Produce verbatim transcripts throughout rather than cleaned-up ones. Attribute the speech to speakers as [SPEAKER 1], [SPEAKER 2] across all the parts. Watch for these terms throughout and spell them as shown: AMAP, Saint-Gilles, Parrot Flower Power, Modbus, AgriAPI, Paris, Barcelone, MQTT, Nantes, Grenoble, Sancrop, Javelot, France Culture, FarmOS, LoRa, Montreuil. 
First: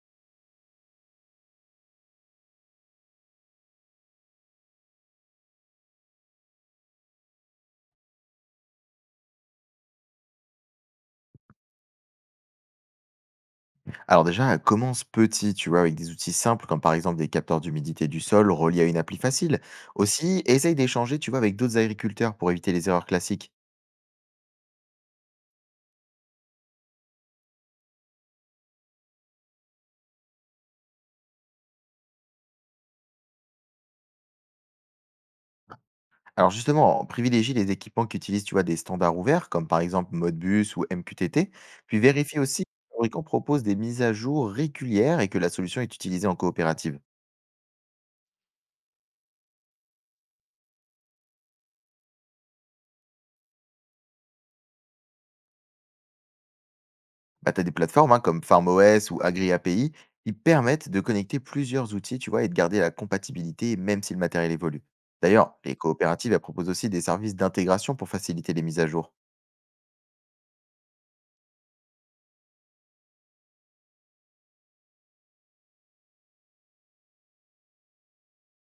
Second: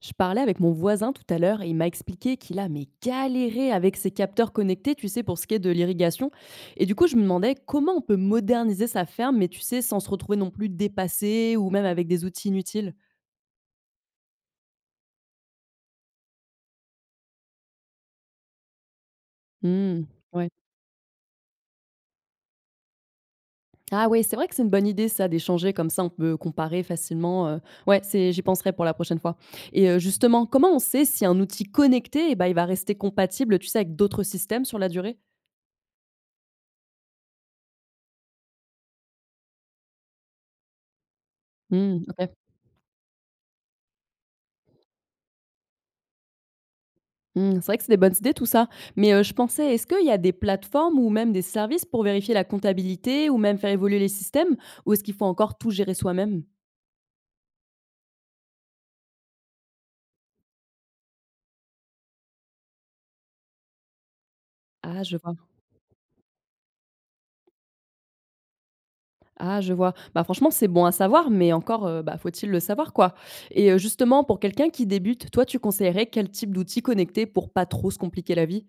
[SPEAKER 1] Je parlais avec mon voisin tout à l'heure et il m'a expliqué qu'il a mais galéré avec ses capteurs connectés, tu sais, pour ce qui est de l'irrigation. Et du coup, je me demandais comment on peut moderniser sa ferme, mais tu sais, sans se retrouver non plus dépassé ou même avec des outils inutiles.
[SPEAKER 2] Alors déjà, elle commence petit, tu vois, avec des outils simples comme par exemple des capteurs d'humidité du sol reliés à une appli facile.
[SPEAKER 1] Hmm,
[SPEAKER 2] Aussi,
[SPEAKER 1] ouais.
[SPEAKER 2] essaye d'échanger, tu vois, avec d'autres agriculteurs pour éviter les erreurs classiques.
[SPEAKER 1] Ah ouais, c'est vrai que c'est une bonne idée ça d'échanger comme ça, on peut comparer facilement. euh, Ouais, c'est, j'y penserai pour la prochaine fois. Et euh, justement, comment on sait si un outil connecté, eh ben, il va rester compatible, tu sais, avec d'autres systèmes sur la durée.
[SPEAKER 2] Alors justement, on privilégie les équipements qui utilisent, tu vois, des standards ouverts comme par exemple Modbus ou M Q T T, puis
[SPEAKER 1] Hmm, ok.
[SPEAKER 2] vérifie aussi que le fabricant propose des mises à jour régulières et que la solution est utilisée en coopérative.
[SPEAKER 1] Mmh, c'est vrai que c'est des bonnes idées tout ça. Mais, heu, je pensais, est-ce qu'il y a des plateformes ou même des services pour vérifier la comptabilité ou même faire évoluer les systèmes? Ou est-ce qu'il faut encore tout gérer soi-même?
[SPEAKER 2] Bah, tu as des plateformes hein, comme FarmOS ou AgriAPI qui permettent de connecter plusieurs outils, tu vois, et de garder la compatibilité même si le matériel évolue.
[SPEAKER 1] Ah je vois,
[SPEAKER 2] D'ailleurs, les coopératives elles proposent aussi des services d'intégration pour faciliter les mises à jour.
[SPEAKER 1] ah je vois. Bah, franchement, c'est bon à savoir, mais encore, heu, bah, faut-il le savoir quoi? Et heu, justement pour quelqu'un qui débute, toi tu conseillerais quel type d'outils connectés pour pas trop se compliquer la vie?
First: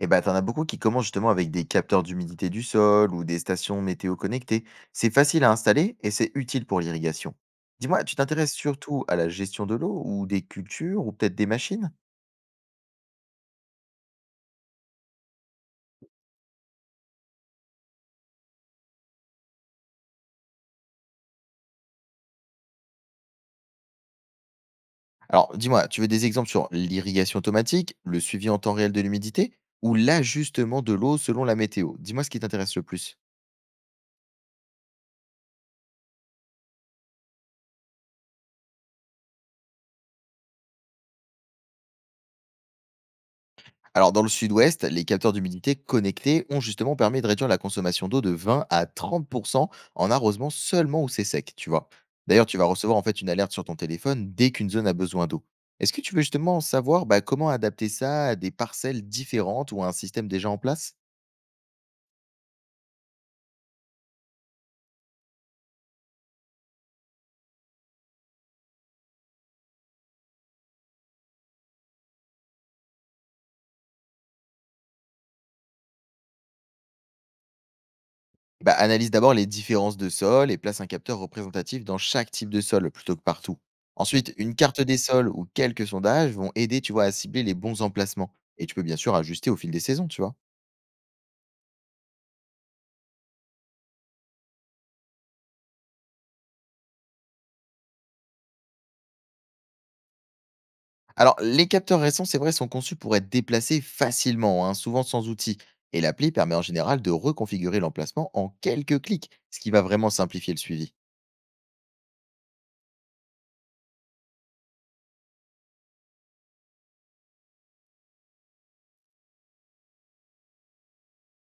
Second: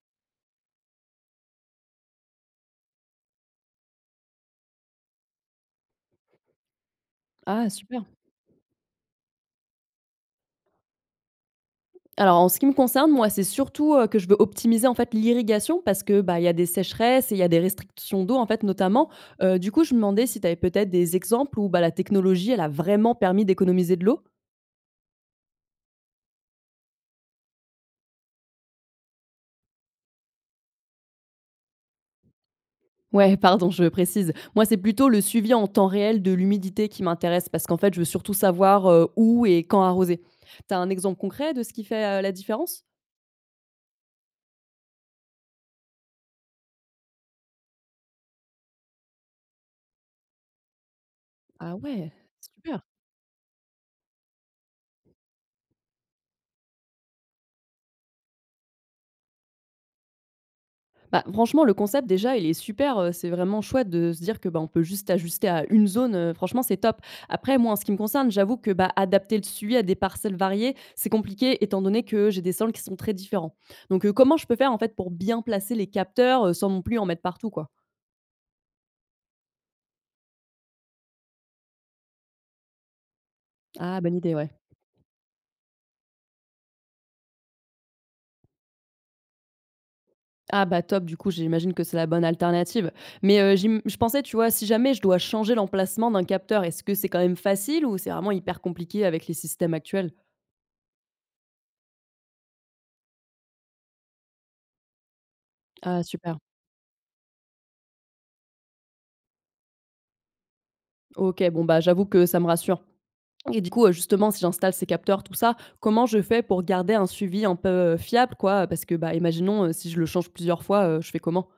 [SPEAKER 2] Et bah, t'en as beaucoup qui commencent justement avec des capteurs d'humidité du sol ou des stations météo connectées. C'est facile à installer et c'est utile pour l'irrigation.
[SPEAKER 1] Ah super.
[SPEAKER 2] Dis-moi, tu t'intéresses surtout à la gestion de l'eau ou des cultures ou peut-être des machines?
[SPEAKER 1] Alors en ce qui me concerne, moi, c'est surtout, heu, que je veux optimiser, en fait, l'irrigation parce que, bah, il y a des sécheresses et il y a des restrictions d'eau, en fait, notamment. Heu, du coup, je me demandais si tu avais peut-être des exemples où, bah, la technologie, elle a vraiment permis d'économiser de l'eau?
[SPEAKER 2] Alors, dis-moi, tu veux des exemples sur l'irrigation automatique, le suivi en temps réel de l'humidité ou l'ajustement de l'eau selon la météo? Dis-moi ce qui t'intéresse le plus.
[SPEAKER 1] Ouais, pardon, je précise. Moi, c'est plutôt le suivi en temps réel de l'humidité qui m'intéresse parce qu'en fait, je veux surtout savoir, heu, où et quand arroser. T'as un exemple concret de ce qui fait, heu, la différence?
[SPEAKER 2] Alors, dans le sud-ouest, les capteurs d'humidité connectés ont justement permis de réduire la consommation d'eau de vingt à trente pour cent en arrosement seulement où c'est sec, tu
[SPEAKER 1] Ah
[SPEAKER 2] vois.
[SPEAKER 1] ouais,
[SPEAKER 2] D'ailleurs, tu vas
[SPEAKER 1] super!
[SPEAKER 2] recevoir en fait une alerte sur ton téléphone dès qu'une zone a besoin d'eau. Est-ce que tu veux justement savoir bah, comment adapter ça à des parcelles différentes ou à un système déjà en place?
[SPEAKER 1] Bah, franchement, le concept déjà, il est super, heu, c'est vraiment chouette de se dire que, bah, on peut juste ajuster à une zone, heu, franchement, c'est top. Après moi, en ce qui me concerne, j'avoue que, bah, adapter le suivi à des parcelles variées, c'est compliqué étant donné que j'ai des sols qui sont très différents. Donc heu, comment je peux faire, en fait, pour bien placer les capteurs, heu, sans non plus en mettre partout, quoi?
[SPEAKER 2] Bah, analyse d'abord les différences de sol et place un capteur représentatif dans chaque type de sol plutôt que partout.
[SPEAKER 1] Ah, bonne idée,
[SPEAKER 2] Ensuite,
[SPEAKER 1] ouais.
[SPEAKER 2] une carte des sols ou quelques sondages vont aider, tu vois, à cibler les bons emplacements. Et tu peux bien sûr ajuster au fil des saisons, tu vois.
[SPEAKER 1] Ah bah, top, du coup, j'imagine que c'est la bonne alternative. Mais heu, j'im je pensais, tu vois, si jamais je dois changer l'emplacement d'un capteur, est-ce que c'est quand même facile ou c'est vraiment hyper compliqué avec les systèmes actuels?
[SPEAKER 2] Alors, les capteurs récents, c'est vrai, sont conçus pour être déplacés facilement, hein, souvent sans outils. Et
[SPEAKER 1] Ah
[SPEAKER 2] l'appli
[SPEAKER 1] super.
[SPEAKER 2] permet en général de reconfigurer l'emplacement en quelques clics, ce qui va vraiment simplifier le suivi.
[SPEAKER 1] OK, bon, bah, j'avoue que ça me rassure et du coup, heu, justement, si j'installe ces capteurs, tout ça, comment je fais pour garder un suivi un peu, heu, fiable, quoi? Parce que, bah, imaginons, heu, si je le change plusieurs fois, heu, je fais comment?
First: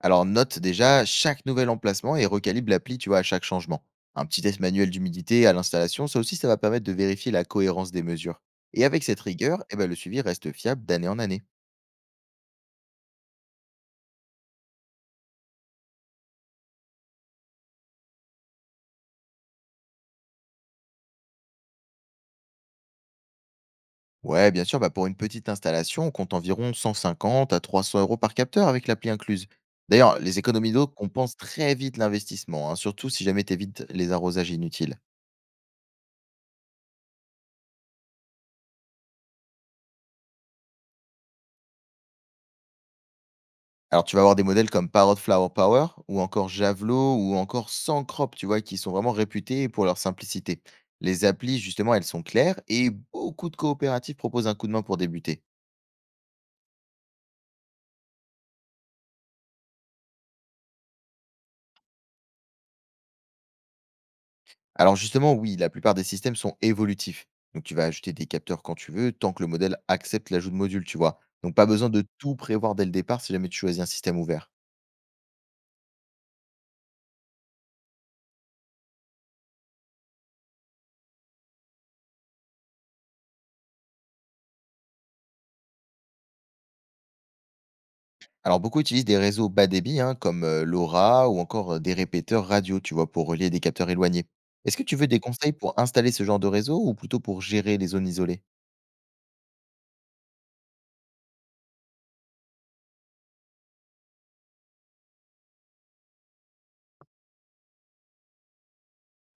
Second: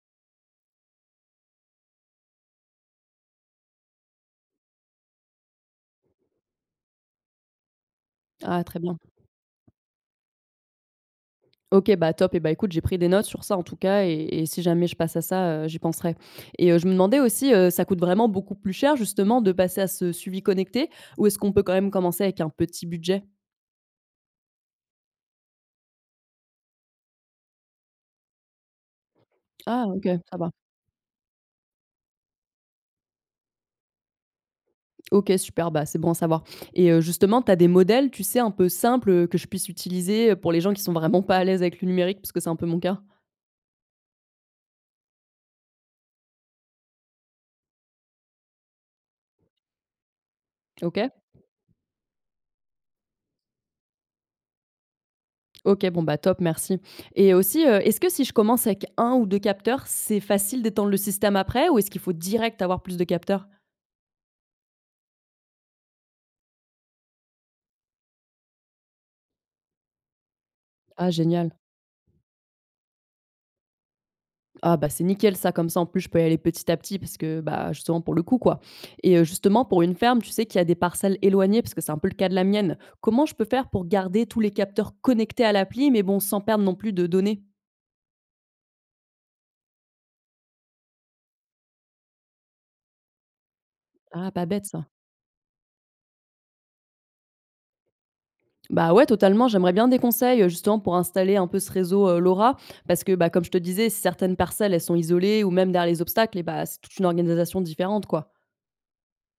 [SPEAKER 2] Alors note déjà chaque nouvel emplacement et recalibre l'appli, tu vois, à chaque changement. Un petit test manuel d'humidité à l'installation, ça aussi, ça va permettre de vérifier la cohérence des mesures.
[SPEAKER 1] Ah, très
[SPEAKER 2] Et
[SPEAKER 1] bien.
[SPEAKER 2] avec cette rigueur, eh ben, le suivi reste fiable d'année en année.
[SPEAKER 1] OK, bah, top et bah, écoute, j'ai pris des notes sur ça, en tout cas et et si jamais je passe à ça, heu, j'y penserai et heu, je me demandais aussi, heu, ça coûte vraiment beaucoup plus cher, justement, de passer à ce suivi connecté ou est-ce qu'on peut quand même commencer avec un petit budget?
[SPEAKER 2] Ouais, bien sûr, bah, pour une petite installation, on compte environ cent cinquante à trois cents euros par capteur avec l'appli incluse.
[SPEAKER 1] Ah, OK,
[SPEAKER 2] D'ailleurs,
[SPEAKER 1] ça
[SPEAKER 2] les
[SPEAKER 1] va.
[SPEAKER 2] économies d'eau compensent très vite l'investissement, hein, surtout si jamais tu évites les arrosages inutiles.
[SPEAKER 1] OK, super, bah, c'est bon à savoir et heu, justement, tu as des modèles, tu sais, un peu simples, heu, que je puisse utiliser, heu, pour les gens qui sont vraiment pas à l'aise avec le numérique? Parce que c'est un peu mon cas.
[SPEAKER 2] Alors, tu vas avoir des modèles comme Parrot Flower Power ou encore Javelot ou encore Sancrop, tu vois, qui sont vraiment réputés pour leur simplicité.
[SPEAKER 1] OK.
[SPEAKER 2] Les applis, justement, elles sont claires et beaucoup de coopératives proposent un coup de main pour débuter.
[SPEAKER 1] OK, bon, bah, top, merci et aussi, heu, est-ce que si je commence avec un ou deux capteurs, c'est facile d'étendre le système après ou est-ce qu'il faut direct avoir plus de capteurs?
[SPEAKER 2] Alors, justement, oui, la plupart des systèmes sont évolutifs. Donc, tu vas ajouter des capteurs quand tu veux, tant que le modèle accepte l'ajout de modules, tu
[SPEAKER 1] Ah
[SPEAKER 2] vois.
[SPEAKER 1] génial.
[SPEAKER 2] Donc, pas besoin de tout prévoir dès le départ si jamais tu choisis un système ouvert.
[SPEAKER 1] Ah bah, c'est nickel ça, comme ça en plus je peux y aller petit à petit parce que, bah, justement pour le coup quoi et heu, justement pour une ferme, tu sais, qu'il y a des parcelles éloignées parce que c'est un peu le cas de la mienne, comment je peux faire pour garder tous les capteurs connectés à l'appli mais bon, sans perdre non plus de données?
[SPEAKER 2] Alors, beaucoup utilisent des réseaux bas débit, hein, comme euh, LoRa ou encore euh, des répéteurs radio, tu vois, pour relier des capteurs éloignés.
[SPEAKER 1] Ah pas bête
[SPEAKER 2] Est-ce que
[SPEAKER 1] ça.
[SPEAKER 2] tu veux des conseils pour installer ce genre de réseau ou plutôt pour gérer les zones isolées?
[SPEAKER 1] Bah, ouais totalement, j'aimerais bien des conseils, heu, justement pour installer un peu ce réseau, heu, LoRa parce que, bah, comme je te disais, certaines parcelles, elles sont isolées ou même derrière les obstacles et bah, c'est toute une organisation différente quoi.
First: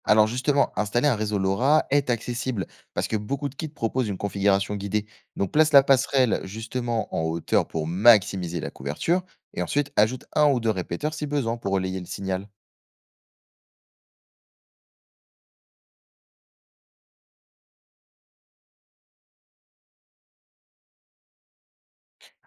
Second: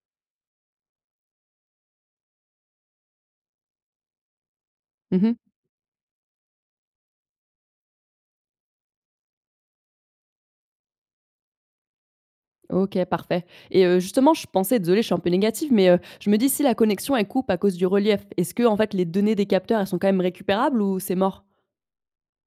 [SPEAKER 2] Alors, justement, installer un réseau LoRa est accessible parce que beaucoup de kits proposent une configuration guidée.
[SPEAKER 1] Mmh.
[SPEAKER 2] Donc, place la passerelle justement en hauteur pour maximiser la couverture et ensuite ajoute un ou deux répéteurs si besoin pour relayer le signal.
[SPEAKER 1] OK, parfait. Et heu, justement, je pensais, désolée, je suis un peu négative, mais heu, je me dis si la connexion, elle coupe à cause du relief, est-ce que en fait les données des capteurs, elles sont quand même récupérables ou c'est mort?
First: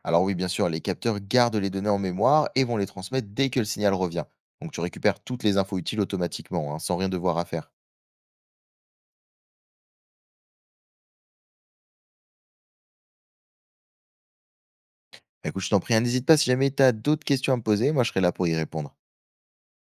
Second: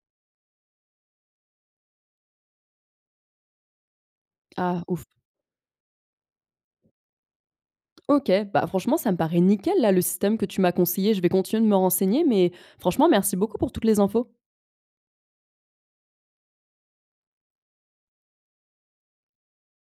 [SPEAKER 2] Alors oui, bien sûr, les capteurs gardent les données en mémoire et vont les transmettre dès que le signal revient. Donc tu
[SPEAKER 1] Ah ouf.
[SPEAKER 2] récupères toutes les infos utiles automatiquement, hein, sans rien devoir à faire.
[SPEAKER 1] OK, bah, franchement, ça me paraît nickel là, le système que tu m'as conseillé. Je vais continuer de me renseigner, mais franchement, merci beaucoup pour toutes les infos.
[SPEAKER 2] Bah, écoute, je t'en prie, hein, n'hésite pas si jamais tu as d'autres questions à me poser, moi je serai là pour y répondre.